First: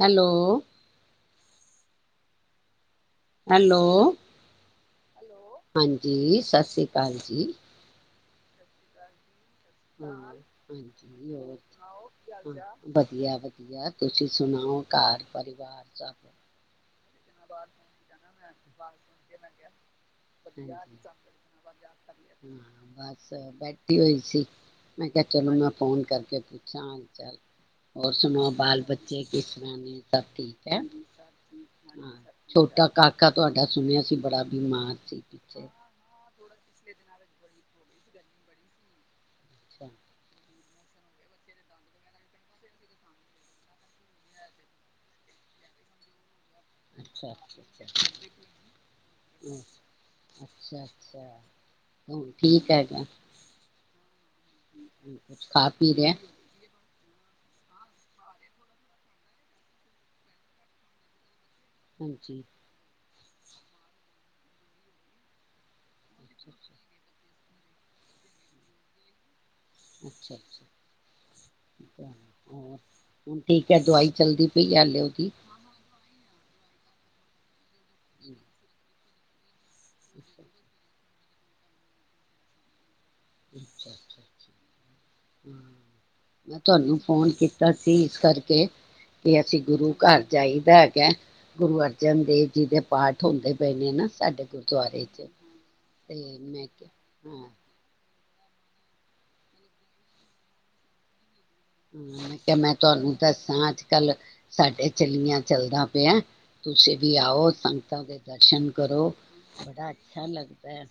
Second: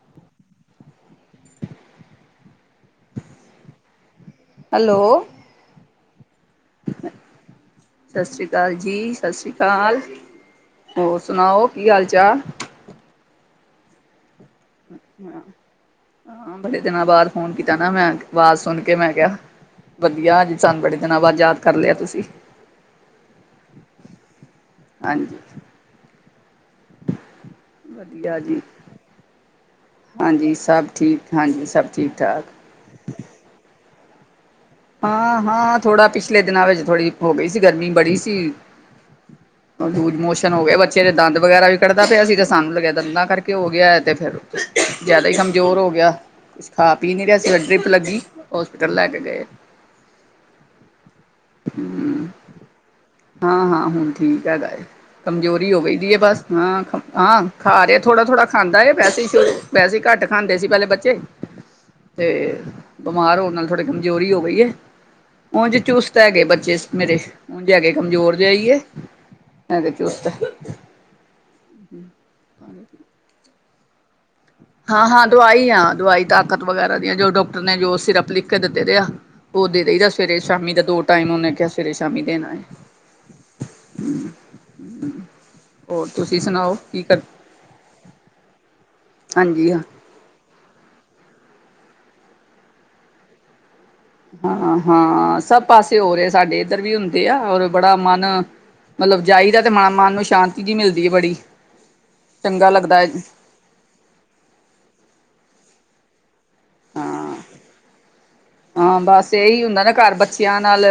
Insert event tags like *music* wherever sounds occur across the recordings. Hello hello hello ਹਾਂਜੀ ਸਤਿ ਸ਼੍ਰੀ ਅਕਾਲ ਜੀ ਸਤਿ ਸ਼੍ਰੀ ਅਕਾਲ ਜੀ ਸਤਿ ਸ਼੍ਰੀ ਅਕਾਲ ਹੋਰ ਸੁਣਾਓ ਕੀ ਹਾਲ ਚਾਲ ਵਧੀਆ ਵਧੀ ਯਾਰ ਤੁਸੀਂ ਸੁਣਾਓ ਘਰ ਪਰਿਵਾਰ ਸਭ ਹਾਂ ਬੜੇ ਦਿਨਾਂ ਬਾਅਦ ਫੋਨ ਕੀਤਾ ਨਾ ਮੈਂ ਆਵਾਜ਼ ਸੁਣ ਕੇ ਮੈਂ ਕਿਹਾ ਵਧੀਆ ਹਾਂਜੀ। ਸਾਨੂੰ ਬੜੇ ਦਿਨਾਂ ਬਾਅਦ ਯਾਦ ਕਰ ਲਿਆ ਤੁਸੀਂ ਹਾਂ ਬਸ ਬੈਠੀ ਹੋਈ ਸੀ ਮੈਂ ਕਿਹਾ ਹਾਂਜੀ ਚਲੋ ਮੈਂ ਫੋਨ ਕਰਕੇ ਪੁੱਛਾਂ ਹਾਲ ਚਾਲ ਹੋਰ ਵਧੀਆ ਸੁਣਾਓ ਜੀ ਬਾਲ ਬੱਚੇ ਕਿਸ ਤਰ੍ਹਾਂ ਨੇ ਸਭ ਹਾਂਜੀ ਠੀਕ ਹੈ ਸਭ ਠੀਕ ਹਾਂਜੀ ਸਭ ਠੀਕ ਠਾਕ ਛੋਟਾ ਕਾਕਾ ਤੁਹਾਡਾ ਸੁਣਿਆ ਬੜਾ ਬਿਮਾਰ ਸੀ ਹਾਂ ਪਿੱਛੇ। ਹਾਂ ਥੋੜਾ ਪਿਛਲੇ ਦਿ ਦਿਨਾਂ ਵਿੱਚ ਥੋੜੀ ਹੋ ਗਈ ਗਰਮੀ ਬੜੀ ਸੀ ਅੱਛਾ ਲੂਜ਼ ਮੋਸ਼ਨ ਹੋ ਗਏ ਬੱਚੇ ਦੇ ਦੰਦ ਵਗੈਰਾ ਵੀ ਕੱਢਦਾ ਪਿਆ ਸੀ ਤੇ ਸਾਨੂੰ ਲੱਗਿਆ ਦੰਦਾਂ ਕਰਕੇ ਹੋ ਗਿਆ ਤੇ ਫਿਰ ਜਿਆਦਾ ਹੀ ਕਮਜ਼ੋਰ ਹੋ ਗਿਆ ਕੁਛ ਖਾ ਪੀ ਨੀ ਅੱਛਾ ਰਿਹਾ ਸੀ ਅੱਛਾ ਡਰਿਪ ਅੱਛਾ ਲੱਗੀ ਹੋਸਪਿਟਲ ਲੈ ਕੇ ਗਏ ਅੱਛਾ ਅੱਛਾ ਹ ਹੁਣ ਠੀਕ ਹੈਗਾ ਹਾਂ ਹਾਂ ਹੁਣ ਠੀਕ ਹੈਗਾ ਏ ਕੁਛ ਖਾ ਕਮਜ਼ੋਰੀ ਹੋ ਪੀ ਗਈ ਰਿਹਾ ਦੀ ਏ ਬਸ ਹਾਂ ਹਾਂ ਖਾ ਰਹੇ ਥੋੜਾ ਥੋੜਾ ਖਾਂਦਾ ਏ ਵੈਸੇ ਵੈਸੇ ਘੱਟ ਖਾਂਦੇ ਸੀ ਪਹਿਲੇ ਬੱਚੇ ਤੇ ਹਾਂਜੀ *inaudible* ਬਿਮਾਰ ਹੋ ਨਾਲ ਥੋੜੇ ਕਮਜ਼ੋਰੀ ਹੋ ਹੋਈ ਹੈ ਉੰਂਝ ਚੁਸ ਲੈ ਗੇ ਅੱਛਾ ਬੱਚੇ ਮੇਰੇ ਉਂਝ ਹੈਗੇ ਕਮਜ਼ੋਰ ਜਿਹਾ ਈ ਏ ਹੈਗੇ ਚੁਸਤ ਅੱਛਾ *unintelligible* ਠੀਕ ਹੈ ਦਵਾਈ ਚੱਲਦੀ ਪਈ ਹਾਲੇ ਹਾਂ ਹਾਂ ਉਹਦੀ ਦਵਾਈ ਆ ਦਵਾਈ ਤਾਂ ਤਾਕਤ ਵਗੈਰਾ ਦੀਆਂ ਜੋ ਡਾ ਨੇ ਜੋ ਸਿਰਪ ਲਿਖ ਕੇ ਦਿੱਤੇ ਦੇ ਆ ਉਹ ਦੇ ਦਈ ਦੈ ਸਵੇਰੇ ਸ਼ਾਮੀ ਦਾ ਦੋ ਟਾਈਮ ਉਹਨੇ ਕਹਿਆ ਸਵੇਰੇ ਸ਼ਾਮੀ ਦੇਣਾ ਏ ਹੋਰ ਤੁਸੀਂ ਮੈਂ ਸੁਣਾਓ ਤੁਹਾਨੂੰ ਕੀ ਕਰ ਫੋਨ ਕੀਤਾ ਸੀ ਇਸ ਕਰਕੇ ਕਿ ਅਸੀਂ ਹਾਂਜੀ ਹਾਂ। ਗੁਰੂ ਘਰ ਜਾਈਦੈ ਹੈਗਾ ਗੁਰੂ ਅਰਜਨ ਦੇਵ ਜੀ ਦੇ ਪਾਠ ਹੁੰਦੇ ਪਏ ਨੇ ਨਾ ਸਾਡੇ ਹਾਂ ਗੁਰਦੁਆਰੇ ਚ ਹਾਂ ਸਭ ਪਾਸੇ ਹੋ ਰੇ। ਤੇ ਸਾਡੇ ਮੈਂ ਏਧਰ ਵੀ ਹੁੰਦੇ ਕਿਹਾ ਆ, ਹਾਂ ਔਰ ਬੜਾ ਮਨ ਮਤਲਬ ਜਾਈਦਾ ਤੇ ਮ-ਮਨ ਨੂੰ ਸ਼ਾਂਤੀ ਜੀ ਮਿਲਦੀ ਆ ਬੜੀ। ਹਾਂ, ਕਿਆ ਚੰਗਾ ਮੈਂ ਲੱਗਦਾ ਹੈ ਤੁਆਨੂੰ ਦੱਸਾਂ ਅੱਜ ਕੱਲ੍ਹ ਸਾਡੇ ਚਲੀਆਂ ਚੱਲਦਾ ਪਿਐ ਤੁਸੀਂ ਵੀ ਹਾਂ ਆਓ, ਸੰਗਤਾਂ ਦੇ ਦਰਸ਼ਨ ਹਾਂ ਕਰੋ, ਬਸ ਇਹੀ ਹੁੰਦਾ ਬੜਾ ਨਾ ਘਰ ਅੱਛਾ ਬੱਚਿਆਂ ਲੱਗਦਾ ਐ। ਨਾਲ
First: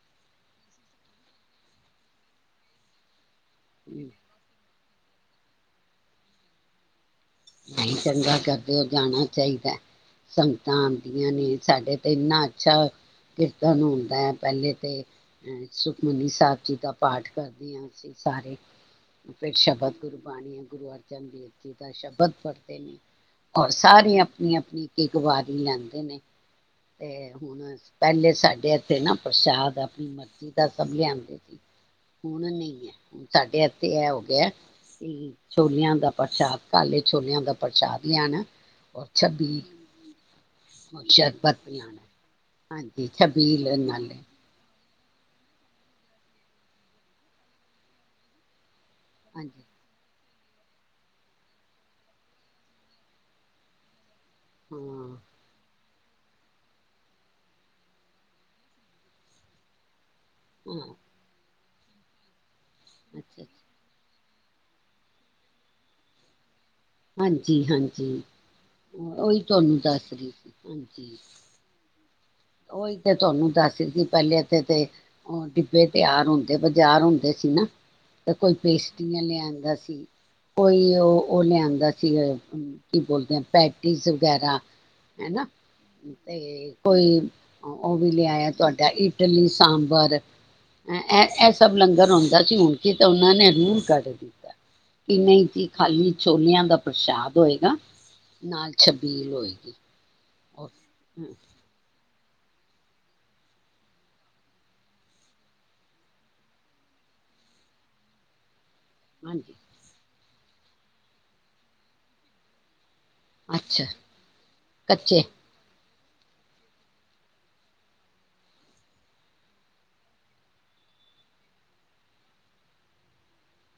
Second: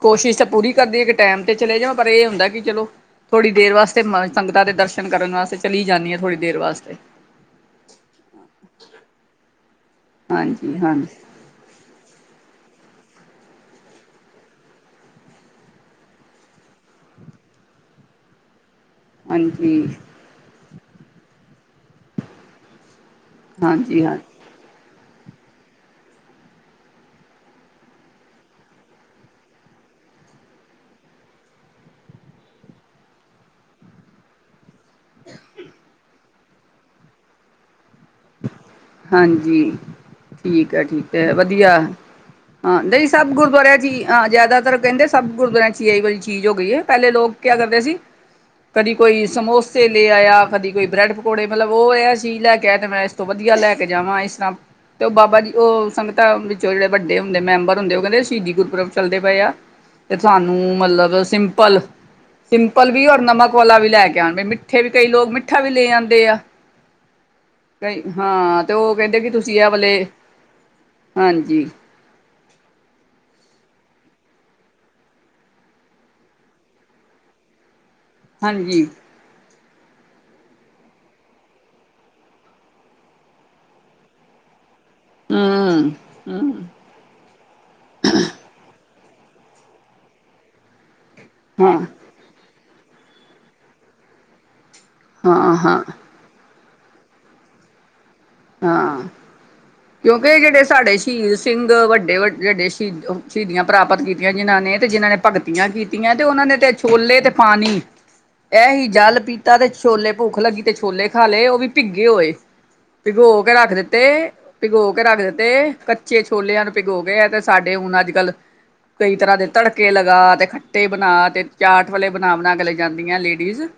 ਕੋਸ਼ਿਸ਼ ਤਾਂ ਪੂਰੀ ਕਰਦੀ ਐ, ਕਿ ਟੈਮ ਤੇ ਚਲੇ ਜਾਵਾਂ ਪਰ ਇਹ ਹੁੰਦਾ ਕਿ ਚਲੋ ਥੋੜ੍ਹੀ ਦੇਰ ਵਾਸਤੇ ਮ-ਸੰਗਤਾਂ ਦੇ ਦਰਸ਼ਨ ਸ਼ਨ ਕਰਨ ਵਾਸਤੇ ਚਲੀ ਜਾਂਨੀ ਆਂ, ਥੋੜ੍ਹੀ ਦੇਰ ਵਾਸਤੇ। ਨਹੀਂ ਚੰਗਾ ਕਰਦੇ ਓ, ਜਾਣਾ ਚਾਹੀਦੈ। ਹਾਂਜੀ ਸੰਗਤਾਂ ਹਾਂਜੀ ਆਂਦੀਆਂ ਨੇ, ਸਾਡੇ ਤੇ ਇੰਨਾ ਅੱਛਾ ਕੀਰਤਨ ਹੁੰਦਾ ਐ ਪਹਿਲੇ ਤੇ। ਸੁਖਮਨੀ ਸਾਹਿਬ ਜੀ ਦਾ ਪਾਠ ਕਰਦੇ ਆਂ, ਅਸੀਂ ਸਾਰੇ। ਫੇਰ ਸ਼ਬਦ ਹਾਂਜੀ ਗੁਰਬਾਣੀ ਐ, ਗੁਰੂ ਅਰਜਨ ਦੇਵ ਜੀ ਦਾ ਸ਼ਬਦ ਤ ਨੀ, ਔਰ ਹਾਂਜੀ ਹਾਂ ਸਾਰੀਆ ਆਪਣੀ ਆਪਣੀ ਇੱਕ ਵਾਰੀ ਲੈਂਦੇ ਨੇ। ਤੇ ਹੁਣ ਪਹਿਲੇ ਸਾਡੇ ਇੱਥੇ ਨਾ ਪ੍ਰਸ਼ਾਦ ਆਪਣੀ ਮਰਜ਼ੀ ਦਾ ਸਭ ਲਿਆਂਦੇ ਸੀ। ਹੁਣ ਨਹੀਂ ਐ, ਹੁਣ ਸਾਡੇ ਇੱਥੇ ਐਹ ਹੋ ਗਿਆ ਐ ਵੀ ਛੋਲਿਆਂ ਦਾ ਪ੍ਰਸ਼ਾਦ ਕਲਿ ਛੋਲਿਆਂ ਦਾ ਪ੍ਰਸ਼ਾਦ ਲਿਆਣਾ ਔਰ ਛੱਬੀ ਹਾਂਜੀ, ਠੀਕ ਐ ਔਰ ਠੀਕ ਐ, ਸ਼ਰਬਤ ਵਧੀਆ ਪਿਆਣਾ ਹਾਂ ਹਾਂਜੀ ਨਹੀਂ ਸਭ ਛਬੀਲ ਗੁਰਦੁਆਰਿਆਂ ਚ ਨਾਲੇ ਆਂ ਜ਼ਿਆਦਾਤਰ ਕਹਿੰਦੇ ਸਭ ਗੁਰਦੁਆਿਆਂ ਚ ਏ ਈ ਵਾਲੀ ਚੀਜ਼ ਹੋ ਗਈ ਐ। ਪਹਿਲੇ ਲੋਕ ਕਿਆ ਕਰਦੇ ਸੀ ਕਦੀ ਕੋਈ ਹਾਂਜੀ ਸਮੋਸੇ ਲੇ ਆਇਆ ਦੀ ਕੋਈ ਬ੍ਰੈਡ ਪਕੌੜੇ। ਮਤਲਬ ਉਹ ਐਹ ਚੀਜ਼ ਲੈ ਕੇ ਆਇਆ, ਤੇ ਮੈਂ ਤੋਂ ਵਧੀਆ ਲੈ ਕੇ ਜਾਵਾਂ ਇਸ ਤੇ ਹਾਂ ਉਹ, ਬਾਬਾ ਜੀ ਓਹ ਸੰਗਤਾਂ ਵਿੱਚੋਂ ਜਿਹੜੇ ਵੱਡੇ ਹੁੰਦੇ ਮੈਂਬਰ ਹੁੰਦੇ, ਉਹ ਕੈਂਦੇਂ ਸੀ਼ਦੀ ਗੁਰਪੁਰਬ ਚੱਲਦੇ ਪਏ ਆ ਤੇ ਤੁਹਾਨੂੰ ਹਾਂ ਮਤਲਬ ਸਿੰ ਪਲ ਸਿੰਪਲ ਵੀ, ਔਰ ਅੱਛਾ ਅੱਛਾ ਨਮਕ ਵਾਲਾ ਵੀ ਲੈ ਕੇ ਆਣ। ਮਿੱਠੇ ਵੀ ਕਈ ਲੋਕ ਮਿੱਠਾ ਵੀ ਲੈ ਆਂਦੇ ਆ। ਹਾਂਜੀ। ਜੀ ਕਈ ਹਾਂਜੀ, ਹਾਂ ਤੇ ਉਹ ਓ ਕਹਿੰਦੇ ਕਿ ਓਹੀ ਤੁਸੀਂ ਇਹ ਤੁਆਨੂੰ ਵਾਲੇ ਦੱਸ ਰਹੀ ਸੀ, ਹਾਂਜੀ। ਓ ਈ ਤੇ ਤੁਆਨੂੰ ਦੱਸ ਰੀ ਸੀ ਪਹਿਲੇ ਇੱਥੇ ਤੇ, ਉਹ ਡਿੱਬੇ ਤਿਆਰ ਹੁੰਦੇ ਬਾਜ਼ਾਰ ਹੁੰਦੇ ਸੀ ਨਾ ਤੇ ਕੋਈ ਹਾਂਜੀ ਪੇਸਟਰੀਆਂ ਲਿਆਦਾ ਸੀ ਸੀ। ਕੋਈ ਉਹ ਉਹ ਲਿਆਂਦਾ ਸੀ, ਕੀ ਬੋਲਦੇ ਆਂ ਪੈਟੀਜ਼ ਵਗੈਰਾ ਹੈਨਾ, ਹਮ ਹਮ ਤੇ ਕੋਈ ਉਹ ਵੀ ਲਿਆਇਆ ਤੁਹਾਡੇ ਇਟਲੀ ਸਾਂਬਰ ਇਹ ਇਹ ਸਭ ਹਾਂ ਲੰਗਰ ਆਉਂਦਾ ਸੀ, ਹੁਣ ਤੀ ਕੇ ਉਹਨਾਂ ਨੇ ਰੂਲ ਕੱਢ ਦਿੱਤਾ। ਕਿ ਨਹੀਂ ਹਾਂ ਕੀ ਹਾਂ ਖਾਲੀ ਛੋਲਿਆਂ ਦਾ ਪ੍ਰਸ਼ਾਦ ਹੋਏਗਾ। ਨਾਲ ਛੱਬੀਲ ਹੋਏਗੀ। ਵੀ ਜਿਹੜੇ ਸਾਡੇ ਸ਼ਹੀਦ ਸਿੰਘ ਵੱਡੇ ਵੱਡੇ ਜਿਹਡੇ ਸ਼ਹੀ ਸ਼ਹੀਦੀਆਂ ਪ੍ਰਾਪਤ ਕੀਤੀਆਂ, ਜਿਨਾਂ ਨੇ ਤੇ ਜਿਨਾਂ ਨੇ ਭਗਤੀਆਂ ਕੀਤੀਆਂ ਤੇ ਉਹਨਾਂ ਨੇ ਤੇ ਛੋਲੇ ਤੇ ਪਾਣੀ ਇਹ ਹੀ ਜਲ ਹਾਂਜੀ ਪੀਤਾ ਤੇ ਛੋਲੇ ਭੁੱਖ ਲੱਗੀ ਤੇ ਛੋਲੇ ਖਾ ਲਏ, ਉਹ ਵੀ ਭਿੱਗੇ ਹੋਏ। ਪਿਗੋ ਕੇ ਰੱਖ ਅੱਛਾ ਦਿੱਤੇ, ਪਿਗੋ ਕੇ ਰੱਖ ਕੱਚੇ ਦਿੱਤੇ ਕ ਕੱਚੇ ਛੋਲਿਆਂ ਨੂੰ ਭਿਗੋ ਗਏ ਹੈ, ਤੇ ਸਾਡੇ ਹੁਣ ਅੱਜ ਕੱਲ ਕਈ ਤਰ੍ਹਾਂ ਦੇ ਤੜਕੇ ਲਗਾ ਤੇ ਖੱਟੇ ਬਣਾ ਤੇ ਚਾਟ ਵਾਲੇ ਬਣਾ- ਬਣਾ ਕੇ ਲੈ ਜਾਂਦੀਆਂ ਨੇ ਲੇਡ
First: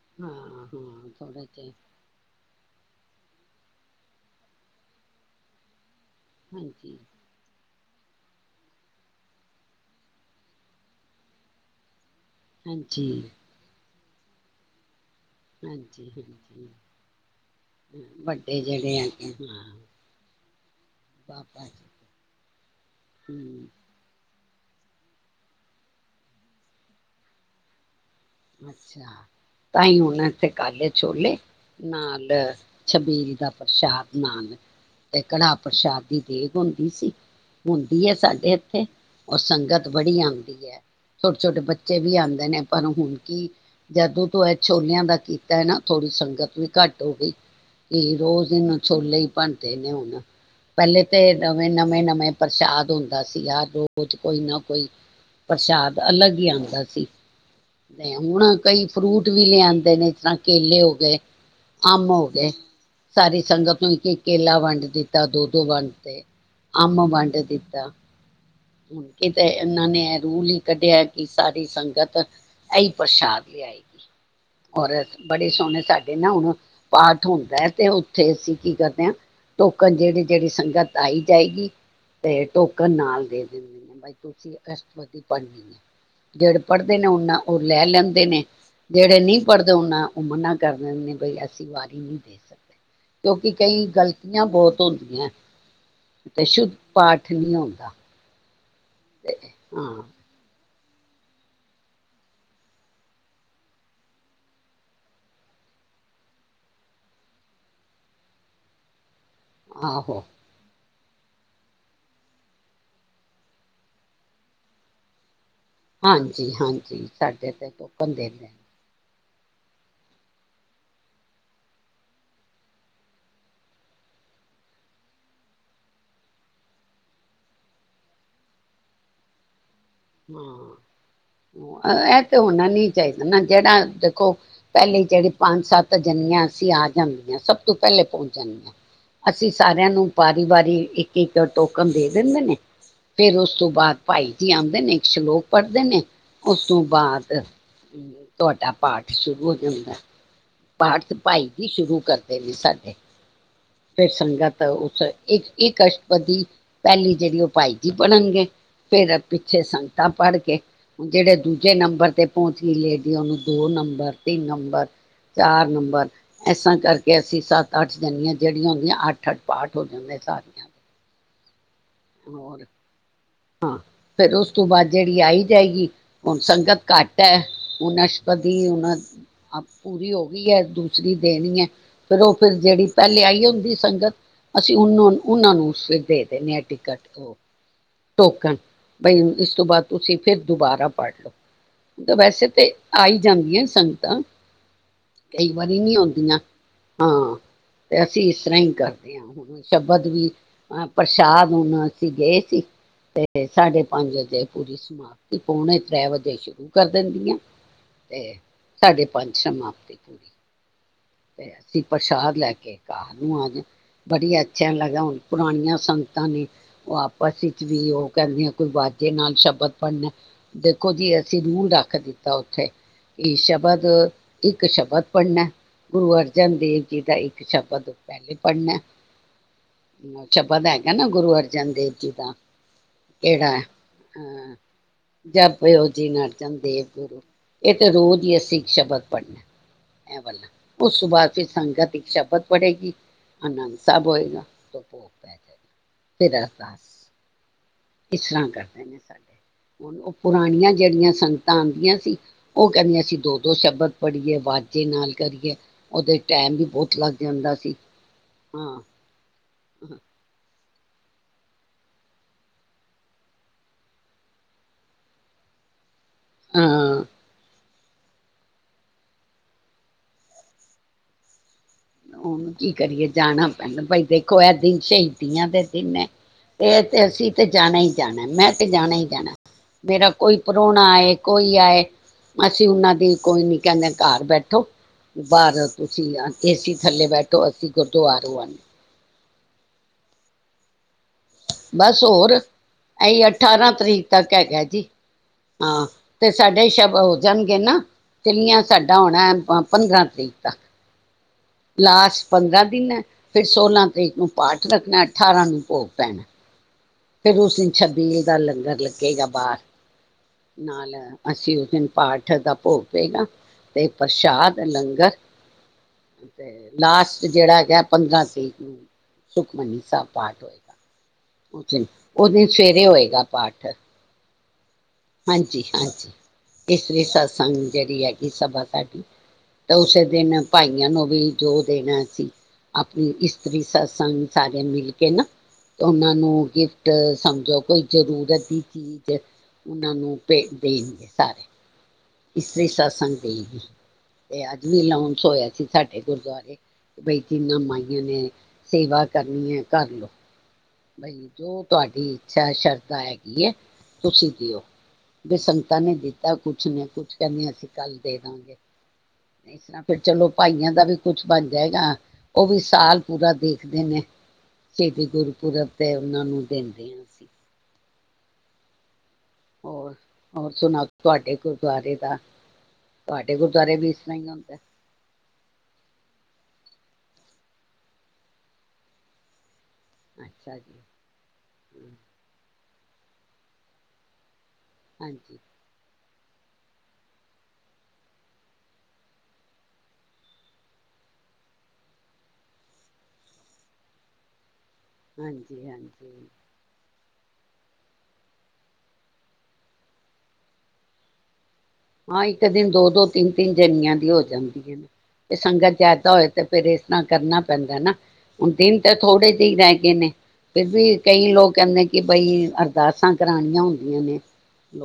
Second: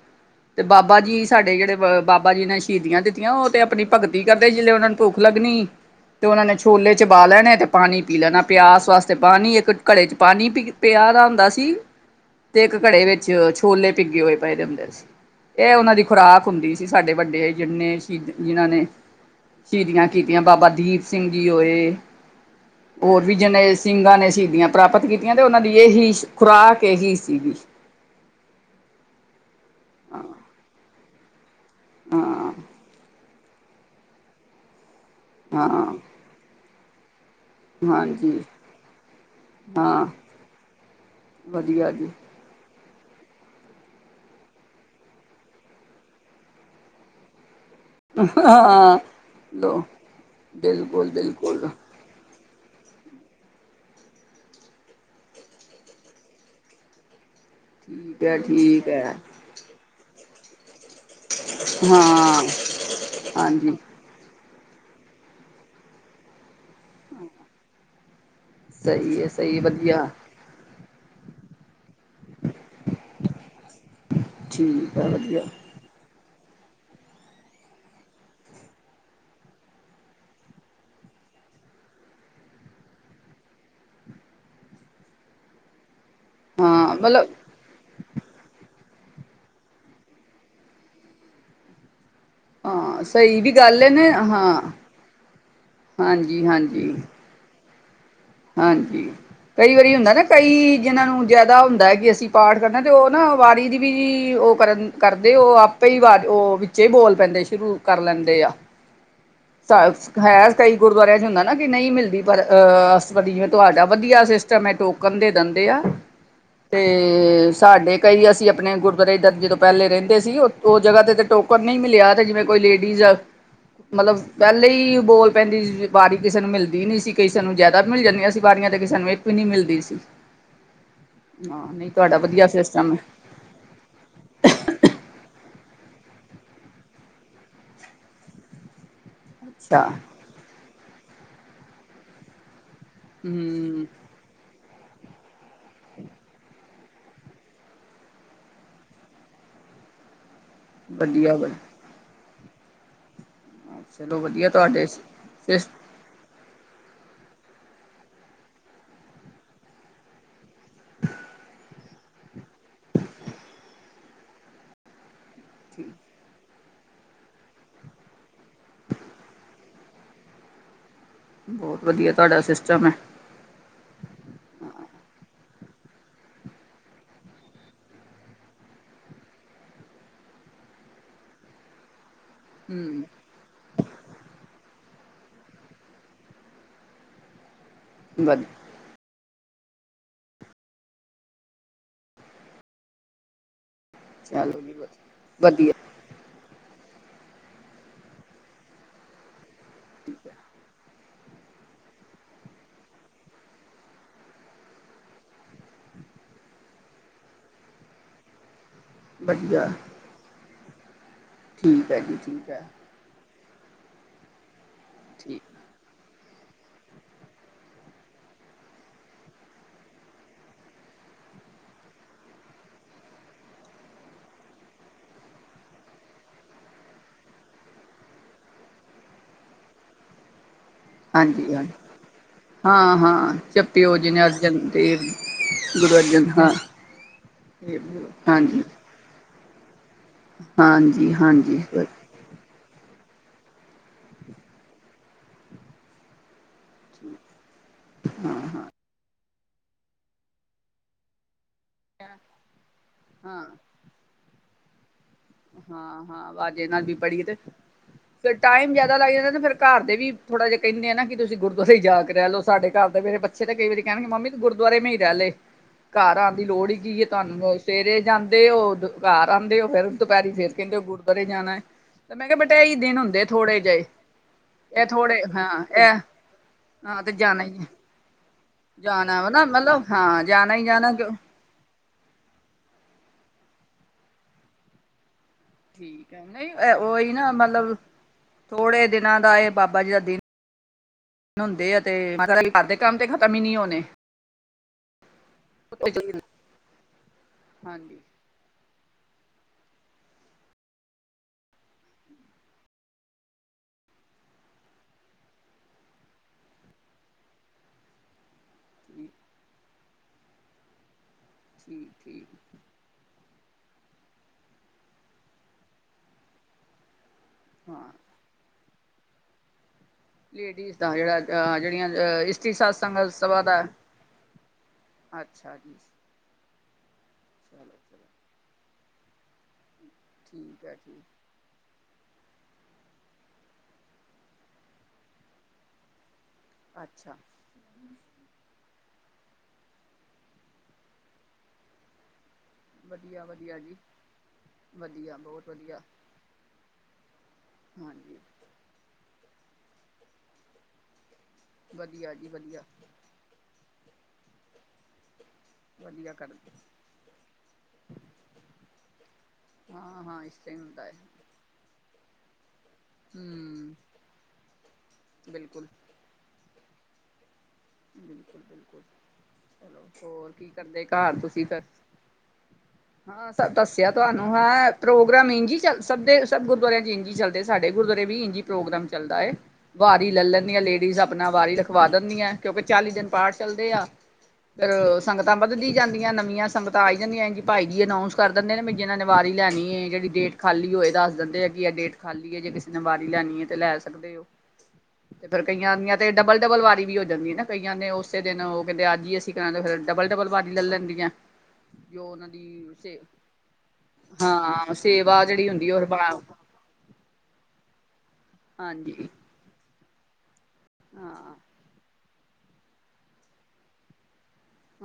ਤੇ ਹਾਂ-ਹਾਂ ਬਾਬਾ ਜੀ ਥੋੜੇ ਸਾਡੇ ਜੇ ਜਿਹੜੇ ਬਾਬਾ ਜੀ ਨੇ ਸ਼ਹੀਦੀਆਂ ਦਿੱਤੀਆਂ ਉਹ ਤੇ ਆਪਣੀ ਭਗਤੀ ਕਰਦੇ ਜਿਸ ਵੇਲੇ ਉਹਨਾ ਨੂੰ ਭੁੱਖ ਲੱਗਣੀ ਤੇ ਉਹਨਾਂ ਨੇ ਛੋਲੇ ਹਾਂਜੀ, ਚਬਾ ਲੈਣੇ ਤੇ ਪਾਣੀ ਪੀ ਲੈਣਾ ਪਿਆਸ ਵਾਸਤੇ ਪਾਣੀ ਇੱਕ ਘੜੇ 'ਚ ਪਾਣੀ ਪੀ ਪਿਆ ਦਾ ਹੁੰਦਾ ਸੀ। ਤੇ ਇੱਕ ਘੜੇ ਹਾਂਜੀ। ਵਿੱਚ ਛੋਲੇ ਪਿੱਗੇ ਹੋਏ ਪਏ ਹੁੰਦੇ ਸੀ। ਇਹ ਉਹਨਾਂ ਦੀ ਖੁਰਾਕ ਹਾਂਜੀ-ਹਾਂਜੀ ਹੁੰਦੀ ਸੀ, ਸਾਡੇ ਵੱਡੇ ਜਿੰਨੇ ਸ਼ਹੀਦ ਜਿਨ੍ਹਾਂ ਨੇ *unintelligible* ਜਾਂ ਬਾਬਾ ਦੀਪ ਸਿੰਘ ਜੀ ਹੋਏ ਹੋਰ ਵੀ ਹੂੰ। ਜਿੰਨੇ ਸਿੰਘਾਂ ਨੇ ਸੀ ਦੀ ਪ੍ਰਾਪਤ ਕੀਤੀਆਂ ਤੇ ਉਹਨਾਂ ਦੀ ਇਹੀ ਖੁਰਾਕ ਇਹੀ ਸੀਗੀ। ਅੱਛਾ ਤਾਂ ਹੀ ਹੁਣ ਇੱਥੇ ਕਾਲੇ- ਛੋਲੇ ਨਾਲ ਹਾਂ ਛਬੀਲ ਦਾ ਪ੍ਰਸ਼ਾਦ ਨਾਲ ਤੇ ਕੜਾਹ ਹਾਂ ਪ੍ਰਸ਼ਾਦ ਦੀ ਦੇਗ ਹੁੰਦੀ ਸੀ। ਹੁੰਦੀ ਹੈ, ਹਾਂਜੀ ਸਾਡੇ ਇੱਥੇ ਔਰ ਸੰਗਤ ਹਾਂ ਬੜੀ ਆਉਂਦੀ ਆ, ਛੋਟੇ ਛੋਟੇ ਵਧੀਆ ਬੱਚੇ ਜੀ ਵੀ ਆਉਂਦੇ ਨੇ। ਪਰ ਹੁਣ ਜਦੋਂ ਤੋਂ ਇਹ ਛੋਲਿਆਂ ਦਾ ਕੀਤਾ ਹੈ ਨਾ ਥੋੜ੍ਹੀ ਸੰਗਤ ਵੀ ਘੱਟ ਹੋ ਗਈ। ਕਿ ਰੋਜ਼ ਹੁਣ ਹਾਂ ਛੋਲੇ ਹੀ ਬਣਦੇ ਲੋ ਨੇ ਹੁਣ, ਪਹਿਲੇ ਬਿਲਕੁਲ ਤੇ ਨਵੇਂ ਬਿਲਕੁਲ -ਨਵੇਂ -ਨਵੇਂ ਪ੍ਰਸ਼ਾਦ ਹੁੰਦਾ ਸੀਗਾ ਜੋ ਕੁਝ ਕੋਈ ਨਾ ਕੋਈ ਪ੍ਰਸ਼ਾਦ ਅਲੱਗ ਹੀ ਆਉਂਦਾ ਸੀ। ਠੀਕ ਹੈ ਹੁਣ ਕਈ ਠੀਕ ਹੈ ਫਰੂਟ ਵੀ ਲਿਆਂਦੇ ਸਾ। ਕੇਲੇ ਹੋ ਗਏ। ਗਏ। ਅਮ ਹੋ ਹਾਂ ਗਏ ਸਾਰੀ ਹਾਂਜੀ ਸੰਗਤ ਨੂੰ ਇੱਕ- ਇੱਕ ਕੇਲਾ। ਵੰਡ ਦਿੱਤਾ ਦੋ- ਦੋ ਵੰਡ ਤੇ ਅਮ ਵੰਡ ਦਿੱਤਾ। ਸਹੀ ਹੈ ਕਿਤੇ ਸਹੀ ਇਹਨਾਂ ਵਧੀਆ ਨੇ ਰੂਲ ਹੀ ਕੱਢਿਆ ਕਿ ਸਾਰੀ ਸੰਗਤ ਇਹੀ ਪ੍ਰਸ਼ਾਦ ਲਿਆ ਏ। ਔਰ ਠੀਕ ਹੈ ਵਧੀਆ ਬੜੇ ਸੋਹਣੇ ਸਾਡੇ ਨਾ ਹੁਣ ਪਾਠ ਹੁੰਦਾ ਹੈ ਤੇ ਉੱਥੇ ਅਸੀਂ ਕੀ ਕਰਦੇ ਹਾਂ, ਟੋਕਨ ਜਿਹੜੀ ਜਿਹੜੀ ਸੰਗਤ ਆਈ ਜਾਏਗੀ ਤੇ ਟੋਕਨ ਨਾਲ ਦੇ ਦਿੰਦੇ ਹ ਬਾਈ ਤੁਸੀਂ ਅਸ਼ਵ ਪੜ੍ਹਨੀ ਹ਼ਨਾ। ਜੇੜੇ ਹਾਂ ਪੜਦੇ ਨੇ ਮਤਲਬ ਉਨਾ ਲੈ ਲੈਂਦੇ ਨੇ, ਜਿਹੜੇ ਨਹੀਂ ਪੜ੍ਹਦੇ ਉਹਨਾਂ ਉਹ ਮੰਨਾ ਕਰ ਦਿੰਦੇ ਨੇ, ਬਈ ਅਸੀਂ ਵਾਰੀ ਨਹੀਂ। ਹਾਂ ਸਹੀ ਕਿਉਂਕਿ ਵੀ ਗੱਲ ਕਈ ਹੈ ਨਾ ਗਲਤੀਆਂ ਹਾਂ ਬਹੁਤ ਹੁੰਦੀਆਂ। ਤੇ ਹਾਂਜੀ ਸ਼ੁੱਧ ਹਾਂਜੀ ਪਾਠ ਨਹੀਂ ਹੁੰਂਦਾ। ਹਾਂਜੀ, ਕਈ ਵਾਰੀ ਹੁੰਦਾ ਨਾ ਕਈ ਇਹਨਾਂ ਨੂੰ ਜਿਆਦਾ ਹੁੰਦਾ ਕਿ ਅਸੀਂ ਪਾਠ ਕਰਨਾ ਤੇ ਉਹ ਨਾ ਵਾਰੀ ਦੀ ਵੀ ਉਹ ਕਰਦੇ ਉਹ ਆਪੇ ਹੀ ਵਿੱਚ ਬੋਲ ਪੈਂਦੇ ਸ਼ੁਰੂ ਕਰ ਲੈਂਦੇ ਆ। ਸਸ ਆਹੋ ਹੈ ਕਈ ਗੁਰਦੁਆਰਿਆਂ ਚੋ ਹੁੰਦਾ ਨਾ ਕਿ ਨਹੀਂ ਮਿਲਦੀ ਪਰ ਅਹ ਵਧੀਆ ਜਿਵੇਂ ਤੁਹਾਡਾ ਵਧੀਆ ਸਿਸਟਮ ਹੈ ਟੋਕਨ ਦੇਨ। ਦੇ ਆ ਹਾਂਜੀ ਹਾਂਜੀ ਤੇ ਸਾਡੇ ਟੋਕਨ ਕਈ ਦਿੰਦੇ ਅਸੀਂ ਨੇ ਆਪਣੇ ਗੁਰ ਕਨੇਡਾ ਚ ਜਦੋਂ ਪਹਿਲੇ ਰਹਿੰਦੇ ਸੀ ਉਥੋਂ ਉਹ ਜਗ੍ਹਾ ਤੇ ਤੇ ਟੋਕਰ ਨਹੀਂ ਮਿਲਿਆ ਤੇ ਜਿਵੇਂ ਕੋਈ ਲੇਡੀਜ ਮਤਲਬ ਪਹਿਲੇ ਹੀ ਬੋਲ ਪੈਂਦੀ ਸੀ ਬਾਰੀ ਕਿਸੇ ਨੂੰ ਮਿਲਦੀ ਨਹੀਂ ਸੀ ਕਈ ਸਾਨੂੰ ਸਭ ਨੂੰ ਮਿਲ ਜਾਂਦੀਆਂ ਸੀਂ ਬਾਰੀਆਂ ਦੇਖ ਸਾਨੂੰ ਇੱਕ ਵੀ ਨਹੀਂ ਮਿਲਦੀ ਸੀ। ਨਹੀਂ ਹਾਂ ਤੁਹਾਡਾ ਇਹ ਤੇ ਵਧੀਆ ਹੋਣਾ ਨੀ ਸਿਸਟਮ ਹੈ ਚਾਹੀਦਾ ਨਾ ਜਿਹੜਾ ਦੇਖੋ, ਪਹਿਲੇ ਜਿਹੜੀ ਪੰਜ- ਸੱਤ ਤਾਂ ਜਨੀਆ ਅਸੀਂ ਆ ਜਾਂਦੀ ਹਾਂ ਸਭ ਤੋਂ ਪਹਿਲੇ ਪਹੁੰਚ ਜਾਂਦੀ ਆ। ਅਸੀਂ ਅੱਛਾ ਸਾਰਿਆਂ ਨੂੰ ਵਾਰੀ -ਵਾਰੀ ਈ ਇੱਕ- ਇੱਕ ਨੂਰ ਟੋਕਨ ਦੇ ਦਿੰਦੇ ਨੇ। ਤੇ ਉਸ ਤੋਂ ਹਮ ਬਾਅਦ ਭਾਈ ਜੀ ਆਉਂਦੇ ਇੱਕ ਸਲੋਕ ਪੜਦੇ ਨੇ, ਉਸ ਤੋਂ ਬਾਅਦ, ਤੁਹਾਡਾ ਪਾਠ ਸ਼ੁਰੂ ਹੋ ਜਾਂਦਾ। ਪਾਠ ਤੇ ਵਧੀਆ ਭਾਈ ਜੀ ਸ਼ੁਰੂ ਕਰਦੇ। ਏ ਵੀ ਸਾਡੇ ਤੇ ਚਲੋ ਵਧੀਆ ਸੰਗਤ ਤੁਹਾਡੇ ਉਸ ਇੱਕ ਸਿਸ ਇੱਕ ਅਸ਼ਟਪਦੀ ਪਹਿਲੀ ਜਿਹੜੀ ਉਹ ਭਾਈ ਜੀ ਪੜਨਗੇ, ਫਿਰ ਪਿੱਛੇ ਸੰਗਤਾਂ ਪੜ ਕੇ, ਹੁਣ ਜਿਹੜੇ ਦੂਜੇ ਨੰਬ ਨੰਬਰ ਤੇ ਪਹੁੰਚ ਗਈ ਲੇਡੀ ਉਹਨੂੰ ਦੋ ਨੰਬਰ ਤਿੰਨ ਨੰਬਰ ਚਾਰ ਨੰਬਰ ਇਸਾ ਕਰਕੇ ਅਸੀਂ ਸੱਤ ਅੱਠ ਜਾਣੀਆ, ਹਾਂ ਜਿਹੜੀਆਂ ਹੁੰਦੀਆਂ ਅੱਠ-ਅੱਠ ਪਾਠ ਹੋ ਜਾਂਦੇ ਸਾਰੀਆਂ ਦੇ *unintelligible* ਬਹੁਤ, ਵਧੀਆ ਤੁਹਾਡਾ ਹੋਰ ਸਿਸਟਮ ਹੈ ਹਾਂ, ਫਿਰ ਉਸ ਤੋਂ ਬਾਅਦ ਜਿਹੜੀ ਆਈ। ਜਾਏਗੀ, ਹੁਣ ਸੰਗਤ ਘੱਟ ਹੈ, ਉਹ ਨਸ਼ਪਤੀ ਹੁਣ ਪੂਰੀ ਹੋ ਗਈ ਹੈ ਦੂਸਰੀ ਦੇਣੀ ਹੈ। ਫਿਰ ਉਹ ਫਿਰ ਜਿਹੜੀ ਹੂੰ ਪਹਿਲੇ ਆਈ ਔਦੀ ਸੰਗਤ ਅਸੀਂ ਉਹਨਾਂ ਨੂੰ ਉਸ਼ੇ ਦੇ ਦਿੰਨੇ ਆ ਕੱਟੋਕੋ ਵਧ ਟੋਕਣ ਪਈ, ਇਸ ਤੋਂ ਬਾਅਦ ਤੁਸੀਂ ਫਿਰ ਦੁਬਾਰਾ ਪੜ੍ਹ ਲਓ, ਤਾਂ ਵੈਸੇ ਤੇ ਆਈ ਜਾਂਦੀਆਂ ਸੰਗਤ ਤਾ ਚਲੋ ਜੀ ਵਧ ਕਈ ਵਧੀਆ ਵਾਰੀ ਨੀ ਆਉਂਦੀਆਂ। ਹਾਂ, ਤੇ ਅਸੀਂ ਇਸ ਤਰ੍ਹਾਂ ਹੀ ਕਰਦੇ ਹਾਂ ਹੁਣ ਸ਼ਬਦ ਵੀ ਅ ਪ੍ਰਸ਼ਾਦ ਹੁਣ ਅਸੀਂ ਗਏ ਸੀ, ਤੇ ਸਾਢੇ ਪੰਜ ਵਜੇ ਪੂਰੀ ਸਮਾਪਤੀ ਪੌਣੇ ਛੇ ਵਜੇ ਸ਼ੁਰੂ ਕਰ ਦਿੰਦੀਆਂ ਤੇ ਸਾਢੇ ਪੰਜ ਵਧੀਆ ਸਮਾਪਤੀ ਪੂਰੀ ਤੇ ਅਸੀਂ ਠੀਕ ਹੈ ਜੀ ਪ੍ਰਸ਼ਾਦ ਠੀਕ ਲੈ ਹੈ ਕੇ ਘਰ ਉਵਾ ਜੀ ਬੜੀਆ ਜੀ, ਅੱਛਾ ਲੱਗਾ, ਹੁਣ ਠੀਕ ਪੁਰਾਣੀਆਂ ਸੰ ਪਤਾ ਨਹੀਂ ਉਹ ਆਪਸ ਵਿੱਚ ਵੀ ਉਹ ਕਹਿੰਦੀ ਆ ਕੋਈ ਵਾਜੇ ਨਾਲ ਸ਼ਬਦ ਪੜ੍ਹਨਾ ਦੇਖੋ ਜੀ ਅਸੀਂ ਰੂਲ ਰੱਖ ਦਿੱਤਾ, ਉੱਥੇ ਕਿ ਸ਼ਬਦ ਇੱਕ ਸ਼ਬਦ ਪੜ੍ਹਨਾ ਗੁਰੂ ਅਰਜਨ ਦੇਵ ਜੀ ਦਾ ਇੱਕ ਸ਼ਬਦ ਪਹਿਲੇ ਪੜ੍ਹਨਾ ਸ਼ਬਦ ਹੈ। ਹਨਾ, ਗੁਰੂ ਹਾਂਜੀ ਹਾਂਜੀ ਅਰਜਨ ਦੇਵ ਜੀ ਦਾ ਹਾਂ ਹਾਂ ਕਿਹੜਾ ਜਪਿਓ ਜਿਵੇਂ ਅਹ ਅਰਜਨ ਦੇਵ ਜ ਜਾ ਗੁਰੂ ਹਾਂ ਅਰਜਨ ਦੇਵ ਗੁਰੂ ਇਹ ਤੇ ਰੋਜ਼ ਹੀ ਅਸੀਂ ਹਾਂਜੀ ਸ਼ਬਦ ਪੜ੍ਹਨਾ ਐਂ ਵਾਲਾ ਉਸ ਤੋਂ ਹਾਂਜੀ ਬਾਅਦ ਫਿਰ ਹਾਂਜੀ ਹਾਂ ਸੰਗਤ ਇੱਕ ਸ਼ਬਦ ਪੜੇਗੀ। ਆਨੰਦ ਸਾਹਿਬ ਹੋਏਗਾ। ਫਿਰ ਅਰਦਾਸ, ਇਸ ਤਰ੍ਹਾਂ ਕਰਦੇ ਨੇ ਸਾਡੇ ਹੁਣ ਉਹ ਪੁਰਾਣੀਆਂ ਜਿਹੜੀਆਂ ਸਨ। ਤਾਂ ਆਦੀਆਂ ਸੀ ਉਹ ਕਹਿੰਦੀਆਂ ਸੀਂ ਦੋ-ਦੋ ਸ਼ਬਦ ਪੜ੍ਹੀਏ, ਵਾਜੇ ਨਾਲ ਕਰੀਏ ਉਹਦੇ ਹਾਂ-ਹਾਂ, ਟਾਈਮ ਵਾਜ਼ੇ ਨਾਲ ਵੀ ਬਹੁਤ ਲੱਗ ਬੜੀ ਤੇ ਜਾਂਦਾ ਸੀ ਫਿਰ ਟਾਈਮ ਹਾਂ ਜਿਆਦਾ ਲੱਗ ਜਾਂਦਾ ਤੇ ਫੇਰ ਘਰ ਦੇ ਵੀ ਥੋੜਾ ਜਿਹਾ ਕਹਿੰਦੇ ਆ ਨਾ ਕਿ ਤੁਸੀਂ ਗੁਰਦੁਆਰੇ ਹੀ ਜਾ ਕੇ ਰਹਿ ਲਓ, ਸਾਡੇ ਘਰ ਦੇ ਮੇਰੇ ਬੱਚੇ ਤੇ ਕਈ ਵਾਰੀ ਕਹਿਣਗੇ ਮੰਮੀ ਤੂੰ ਗੁਰਦੁਆਰੇ ਮੈਂ ਹੀ ਰਹਿ ਲਏ। ਘਰ ਆਣ ਦੀ ਲੋੜ ਹੀ ਕੀ ਹਾਂ ਹੈ ਤੁਹਾਨੂੰ ਰੋਜ਼ ਸਵੇਰੇ ਜਾਂਦੇ ਔ, ਦੁਪਹਿਰੇ ਘਰ ਆਉਂਦੇ ਔ ਫੇਰ। ਦੁਪਹਿਰੇ, ਫਿਰ ਕੈੰਦੇ ਔ ਗੁਰਦੁਆਰੇ ਜਾਣਾ। ਤੇ ਮੈਂ ਕਿਹਾ ਹੁਣ ਬੇਟਾ ਕੀ ਇਹੀ ਦਿਨ ਕਰੀਏ ਹੁੰਦੇ ਜਾਣਾ ਥੋੜੇ ਪੈਂਦਾ ਜਿਹੇ ਬਾਈ ਦੇਖੋ ਐ ਦਿਨ ਇਹ ਥੋੜੇ ਸ਼ਹੀਦੀਆਂ ਦੇ ਹਾਂ ਦਿਨ ਇਹ ਹੈ, ਏਹ ਤੇ ਅਸੀਂ ਤੇ ਜਾਣਾ ਹੀ ਜਾਣੈ। ਮੈਂ ਤੇ ਤੇ ਜਾਣਾ ਹੀ ਵਾ ਜਾਣਾ। ਨਾ ਮਤਲਬ ਮੇਰਾ ਹਾਂ ਕੋਈ ਜਾਣਾ ਹੀ ਪ੍ਰੋਣਾ ਜਾਣਾ ਕਿਉਂ ਆਏ ਕੋਈ ਆਏ ਅਸੀਂ ਉਹਨਾਂ ਦੀ ਕੋਈ ਨੀ ਕੈੰਦੇ ਘਾਰ ਬੈਠੋ। ਬਾਹਰੋ ਤੁਸੀਂ ਠੀਕ ਹੈ ਆਣਾ ਨਹੀਂ ਏਸੀ ਥੱਲੇ ਉਹੀ ਬੈਠੋ, ਅਸੀਂ ਗੁਰਦੁਆਰੋ ਆਣੇ। ਨਾਲੇ ਤਾਂ ਏਹ ਬਾਬਾ ਜੀ ਦਾ ਦਿਨ ਹੁੰਦੇ ਆ ਤੇ ਬਸ ਹੋਰ ਮਤਲਬ ਘਰ ਦੇ ਕੰਮ ਤੇ ਅਹੀ ਖਤਮ ਹੀ ਨਹੀਂ ਅਠਾਰਾਂ ਹੋਣੇ ਤਰੀਕ ਤੱਕ ਹੈਗ ਹੈ ਜੀ। ਹਾਂ, ਤੇ ਸਾਡੇ ਸ਼ਵ ਹੋ ਜਾਣਗੇ ਨਾ ਹਾਂਜੀ ਚਿੱੱਲੀਆਂ ਸਾਡਾ ਹੋਣਾ ਹੈ ਪੰਦਰਾਂ ਤਰੀਕ ਤੱਕ। ਲਾਸਟ ਪੰਦਰਾਂ ਦਿਨ। ਫਿਰ, ਸੋਲਾਂ ਤਰੀਕ ਨੂੰ ਪਾਠ ਰੱਖਣੈ ਅਠਾਰਾਂ ਨੂੰ ਭੋਗ ਪੈਣਾ। ਫਿਰ ਉਸ ਦਿਨ ਛੱਬੀਲ ਦਾ ਲੰਗਰ ਠੀਕ ਲੱਗੇਗਾ ਬਾਹਰ ਨਾਲ। ਅਸੀਂ, ਉਸ ਦਿਨ ਠੀਕ ਠੀਕ ਪਾਠ ਦਾ ਭੋਗ ਪਏਗਾ। ਤੇ ਪ੍ਰਸ਼ਾਦ ਲੰਗਰ ਤੇ ਲਾਸਟ‌। ਜੇੜਾ ਹੈਗ ਹੈ ਹਾਂ ਪੰਦਰਾਂ ਤਰੀਕ ਨੂੰ। ਸੁਖਮਨੀ ਸਾਹਿਬ ਪਾਠ ਹੋਏਗਾ ਲੇਡੀਜ਼ ਦਾ ਜਿਹੜਾ ਆ ਉਸ ਦਿਨ ਜਿਹੜੀਆਂ ਆ ਉਸ ਦਿਨ ਇਸ਼ਤਰੀ ਸਵੇਰੇ ਸਤਿਸੰਗ ਹੋਏਗਾ ਸਭਾ ਦਾ। ਪਾਠ ਅੱਛਾ ਹਾਂਜੀ ਜੀ ਹਾਂਜੀ। ਇਸਤਰੀ ਸਤਿਸੰਗ ਚਲੋ ਜੇੜੀ ਚਲੋ ਹੈਗੀ ਸਭਾ ਸਾਡੀ। *inaudible* ਤਾਂ ਉਸੇ ਦਿਨ ਠੀਕ ਹੈ ਭਾਈਆਂ ਨੂੰ ਠੀਕ ਵੀ ਜੋ ਦੇਣਾ ਅਸੀ ਆਪਣੀ ਇਸਤਰੀ ਸਤਿਸੰਗ ਸਾਰੇ ਮਿਲ ਕੇ ਤੇ ਨਾ ਉਹਨਾਂ ਨੂੰ ਗਿਫ਼ਟ ਅੱਛਾ ਸਮਝੋ ਕੋਈ ਜ਼ਰੂਰਤ ਦੀ ਚੀਜ਼। ਕੇ। *unintelligible* ਉਹਨਾਂ ਨੂੰ ਦੇਣਗੇ ਸਾਰੇ ਇਸਤਰੀ ਸਤਿਸੰਗ ਵਧੀਆ ਦੇਗੀ। ਵਧੀਆ ਜੀ ਇਹ ਅੱਜ ਵੀ ਵਧੀਆ ਅਨਾਊਂਸ ਹੋਇਆ ਬਹੁਤ ਸੀ ਵਧੀਆ ਸਾਡੇ ਗੁਰਦੁਆਰੇ ਬਈ ਜਿੰਨੇ ਭਾਈਆਂ ਹਾਂਜੀ ਨੇ ਕਰ ਲੋਓ ਬਈ ਜੋ ਤੁਹਾਡੀ ਵਧੀਆ ਜੀ ਇੱਛਾ ਹੈ ਵਧੀਆ ਸ਼ਰਧਾ ਹੈਗੀ ਹੈ ਤੁਸੀਂ ਦੇਓ ਬਈ ਸੰਗਤਾਂ ਨੂ ਵਧੀਆ ਦੀਤਾ ਕਰਦੇ ਕੁਝ ਨਾ ਕੁਝ ਕਰਨਾ ਹੈ ਅਸੀ ਕਲ ਦੇ ਦਾਗੇ। ਇਸ ਤਰ੍ਹਾਂ ਹਾਂ ਹਾਂ ਚਲੋ ਇਸ ਤਰ੍ਹਾਂ ਹੀ ਭਾਈਆਂ ਹੁੰਦਾ ਦਾ ਹੈ ਵੀ ਕੁੱਝ ਬਣ ਜਾਏਗਾ। *unintelligible* ਸਾਲ ਪੂਰਾ ਹਮ ਦੇਖਦੇ ਨੇ ਸ਼ਹੀਦੀ ਗੁਰਪੁਰਬ ਬਿਲਕੁਲ ਪੁਰਬ ਤੇ ਉਹਨਾਂ ਨੂੰ ਦੇਣ ਦਿਨ ਸੀ। *inaudible* ਹੋਰ ਕੀ ਕਰਦੇ ਸੁਣਾਓ ਘਰ ਤੁਹਾਡੇ ਤੁਸੀਂ ਫਿਰ ਗੁਰਦੁਆਰੇ ਦਾ ਤੁਹਾਡੇ ਗੁਰਦੁਆਰੇ ਵੀ ਇਸ ਤਰ੍ਹਾਂ ਹੀ ਹੁੰਦਾ ਚਲਦੇ ਸਾਡੇ ਗੁਰਦੁਆਰੇ ਵੀ ਇੰਜੀ ਪ੍ਰੋਗਰਾਮ ਚੱਲਦਾ ਏ। ਵਾਰੀ ਲੈ ਅੱਛਾ ਲੈਂਦੀਆਂ ਜੀ ਲੇਡੀਜ਼ ਆਪਣਾ ਵਾਰੀ ਲਿਖਵਾ ਦਿੰਦੀਆਂ। ਕਿਉਂਕਿ ਚਾਲੀ ਦਿਨ ਪਾਠ ਚਲਦੇ ਆ। ਅ ਸੰਗਤਾਂ ਹਾਂਜੀ ਵੱਧਦੀ ਜਾਂਦੀਆਂ ਨ ਜਿੰਨੀਆਂ ਸੰਗਤਾਂ ਆ ਜਾਂਦੀਆਂ ਭਾਈ ਜੀ ਅਨਾਉਂਸ ਕਰ ਦਿੰਦੇ ਨੇ ਪਰ ਜਿਨਾਂ ਨੇ ਵਾਰੀ ਲੈਣੀ ਹ ਜਿਹੜੀ ਡੇਟ ਖਾਲੀ ਹੋ ਇਹਦਾ ਦਸ ਦਿੰਦੇ ਕੀ ਡੇਟ ਖਾਲੀ ਜੇ ਕਿਸੇ ਨੇ ਬਾਰੀ ਲੈਣੀ ਏ ਤੇ ਲੈ ਸਕਦੇ ਹੋ। ਪਰ ਹਾਂਜੀ ਕਈਆਂ ਹਾਂਜੀ ਦੀਆਂ ਤਾਂ ਡਬਲ- ਡਬਲ ਵਾਰੀ ਹੋ ਜਾਂ *unintelligible* ਕਈਆਂ ਨੇ ਉਸੇ ਦਿਨ ਕਈਆ ਉਹ ਕਹਿੰਦੇ ਅੱਜ ਹੀ ਅਸੀਂ ਕਰਾਣਾ ਉਹ ਫਿਰ ਡਬਲ ਡਬਲ ਵਾਰੀ ਲਲਨ ਦੀਆਂ। ਹਾਂ ਇੱਕ ਦਿਨ ਦੋ- ਦੋ ਤਿੰਨ- ਤਿੰਨ ਜਨੀਆਂ ਦੀ ਹੋ ਹਾਂ ਜਾਂਦੀ ਸੇਵਾ ਤੇ ਜਿਹੜੀ ਹੁੰਦੀ ਸੰਗਤ ਉਹ ਜੈਦਾ ਹੋਏ ਤੇ ਫਿਰ ਇਸ ਤਰਾਂ ਕਰਨਾ ਪੈਂਦਾ ਨਾ। ਹੁਣ ਦਿਨ ਤੇ ਹਾਂਜੀ ਥੋੜੇ ਜਿਹੇ ਰੇ ਕਿੰਨੇ ਫਿਰ ਵੀ ਹਾਂ ਕਈ ਲੋਕ ਕਹਿੰਦੇ ਕੇ ਬਈ ਅਰਦਾਸਾਂ ਕਰਾਉਣੀਆਂ ਹੁੰਦੀਆਂ ਨੇ।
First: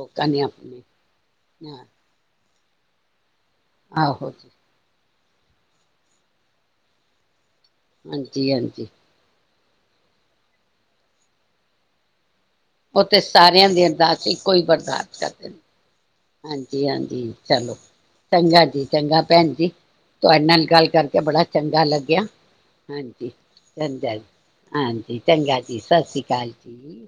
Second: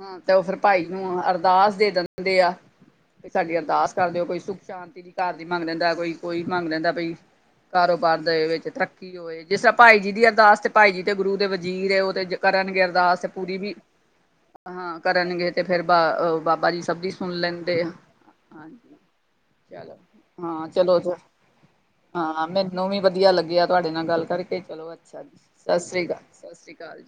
ਹਾਂ ਤੇ ਨੇ ਉਹ ਫਿਰ ਆਪਣੇ ਭਾਈ ਨੂੰ ਅਰ ਦਾਸ ਦੇ ਦਿੰਦੇ ਕਿਆ ਸਾਡੀ ਅਰਦਾਸ ਕਰ ਦਿਓ ਆਹੋ ਕੋਈ ਜੀ ਸੁਖ ਸ਼ਾਂਤੀ ਦੀ ਘਰ ਦੀ ਮੰਗ ਲੈਂਦਾ ਕੋਈ ਕੋਈ ਮੰਗ ਲੈਦਾ ਬਈ ਕਾਰੋਬਾਰ ਦੇ ਹਾਂਜੀ ਵਿੱਚ ਹਾਂਜੀ ਤੱਰਕੀ ਹੋਏ। ਜਿਸ ਭਾਈ ਜੀ ਦੀ ਅਰਦਾਸ ਭਾਈ ਜੀ ਤੇ ਗੁਰੂ ਦੇ ਵਜ਼ੀਰੇ ਉਹਦੇ 'ਚ ਉਹ ਤੇੇ ਸਾਰਿਆਂ ਦੀ ਅਰਦਾਸ ਸੀ ਇੱਕੋ ਹੀ ਹਾਂ ਬਰਦਾਸ਼ਤ ਕਰਦੇ ਕਰਨਗੇ ਨੇ ਤੇ ਫਿਰ ਬਾਬਾ ਜੀ ਹਾਂਜੀ ਸਭ ਸੁਣ ਹਾਂਜੀ ਚਲੋ ਲੈਂਦੇ ਹਾਂ। ਚੰਗਾ ਜੀ ਚੰਗਾ ਭੈਣ ਜੀ ਤੁਹਾਡੇ ਨਾਲ ਗੱਲ ਕਰਕੇ ਬੜਾ ਚੰਗਾ ਲੱਗਿਆ ਹਾਂਜੀ ਚੰਗਾ ਜੀ ਹਾਂਜੀ ਚੰਗਾ ਜੀ ਸਤਿ ਸ਼੍ਰੀ ਅਕਾਲ ਜੀ